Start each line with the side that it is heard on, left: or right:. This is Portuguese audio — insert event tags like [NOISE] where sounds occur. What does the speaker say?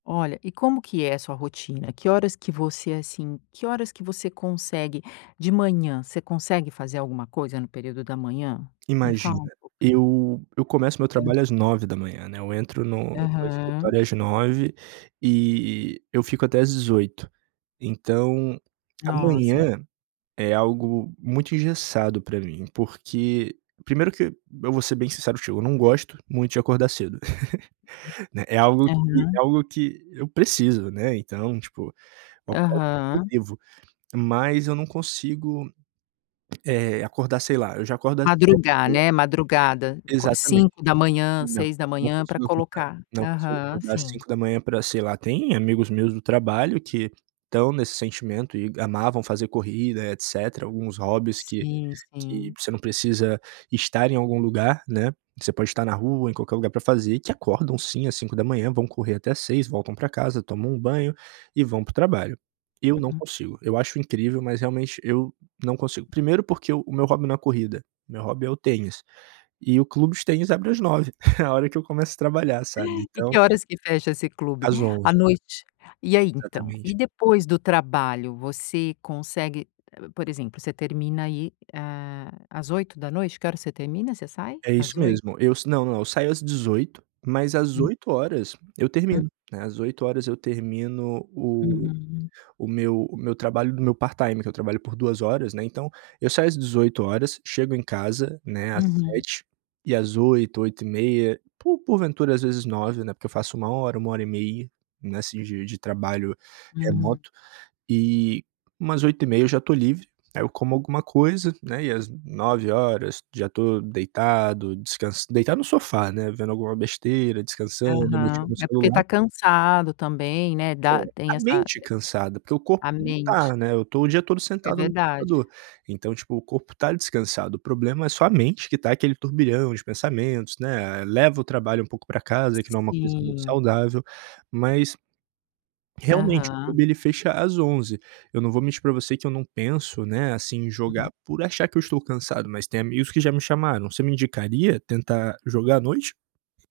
left: Olha, e como que é a sua rotina? Que horas que você, assim, que horas que você consegue De manhã? Você consegue fazer alguma coisa no período da manhã? Me fala
right: Imagina.
left: um pouco.
right: Eu eu começo o meu
left: Hã.
right: trabalho às 9h, né. Eu entro no no
left: Aham.
right: escritório às 9h e e eu fico até às 18h. Então, a
left: Nossa, é
right: manhã é algo muito engessado pra mim porque Primeiro que, eu vou ser bem sincero contigo, eu não gosto muito de acordar cedo. [GIGGLES] Né. É algo que
left: Aham.
right: é algo que eu preciso, né. Então, tipo, eu acordo porque eu
left: Aham.
right: devo, mas eu não consigo, eh, acordar, sei lá, eu já acordo às sete
left: Madrugar,
right: e meia.
left: né? Madrugada. Qua
right: Exatamente.
left: 5h,
right: Não,
left: seis da
right: não
left: manhã para
right: consigo acordar.
left: colocar
right: Não consigo
left: Aham.
right: acordar às
left: Sim.
right: 5h pra, sei lá Tem amigos meus do trabalho que estão nesse sentimento e amavam fazer corrida, etcétera, alguns hobbies que
left: Sim,
right: que
left: sim.
right: você não precisa estar em algum lugar, né. Você pode estar na rua, em qualquer lugar pra fazer, e que acordam sim à 5h, vão correr até 6h, voltam pra casa, tomam um banho e vão para o trabalho. Eu não
left: Uhum.
right: consigo. Eu acho incrível, mas realmente eu não consigo. Primeiro, porque o meu hobby não é corrida. Meu hobby é o tênis. E o clube de tênis abre às 9h [CHUCKLES] A hora que eu começo a trabalhar, sabe.
left: [GIGGLES] E
right: Então
left: que horas que fecha esse clube?
right: Às
left: À
right: 23h.
left: noite? E aí, então? E
right: Exatamente.
left: depois do trabalho? Você consegue P por exemplo, você termina aí, hã, às 20h? Que hora você termina, você sai?
right: É isso
left: Às 20h?
right: mesmo, eu s Não, não. Eu saio às 18h, mas às
left: Hum.
right: 20h eu
left: Hum.
right: termino, né. Às 20h eu termino o
left: Uhum.
right: o meu o meu trabalho no meu part-time que eu trabalho por 2 horas, né. Então, eu saio às 18h, chego em casa, né, às
left: Uhum.
right: 19h e às 20h, 20:30, por por ventura às vezes 21h, né. Porque eu faço 1 hora, 1 hora e meia nesse dia de trabalho
left: Uhum.
right: remoto. E umas 20:30 eu já tô livre. Aí eu como alguma coisa, né, e às 21h já tô deitado, descans deitado no sofá, né, vendo alguma besteira, descansando, mexendo
left: Aham.
right: no
left: É porque
right: celular.
left: tá cansado também, né,
right: É.
left: da tem
right: A
left: essa
right: mente cansada, porque o corpo
left: A
right: não
left: mente.
right: tá, né. Eu tô o dia todo
left: É
right: sentado no
left: verdade.
right: computador. Então, tipo, o corpo tá descansado. O problema é só a mente que tá aquele turbilhão de pensamentos, né. Eh, leva o trabalho um pouco pra casa, que não é uma coisa muito
left: Sim.
right: saudável. Mas, realmente o
left: Aham.
right: clube ele fecha às 23h Eu não vou mentir pra você que eu não penso, né, assim, em jogar
left: Uhum.
right: por achar que eu estou cansado. Mas tem amigos que já me chamaram. "Você me indicaria tentar jogar à noite?".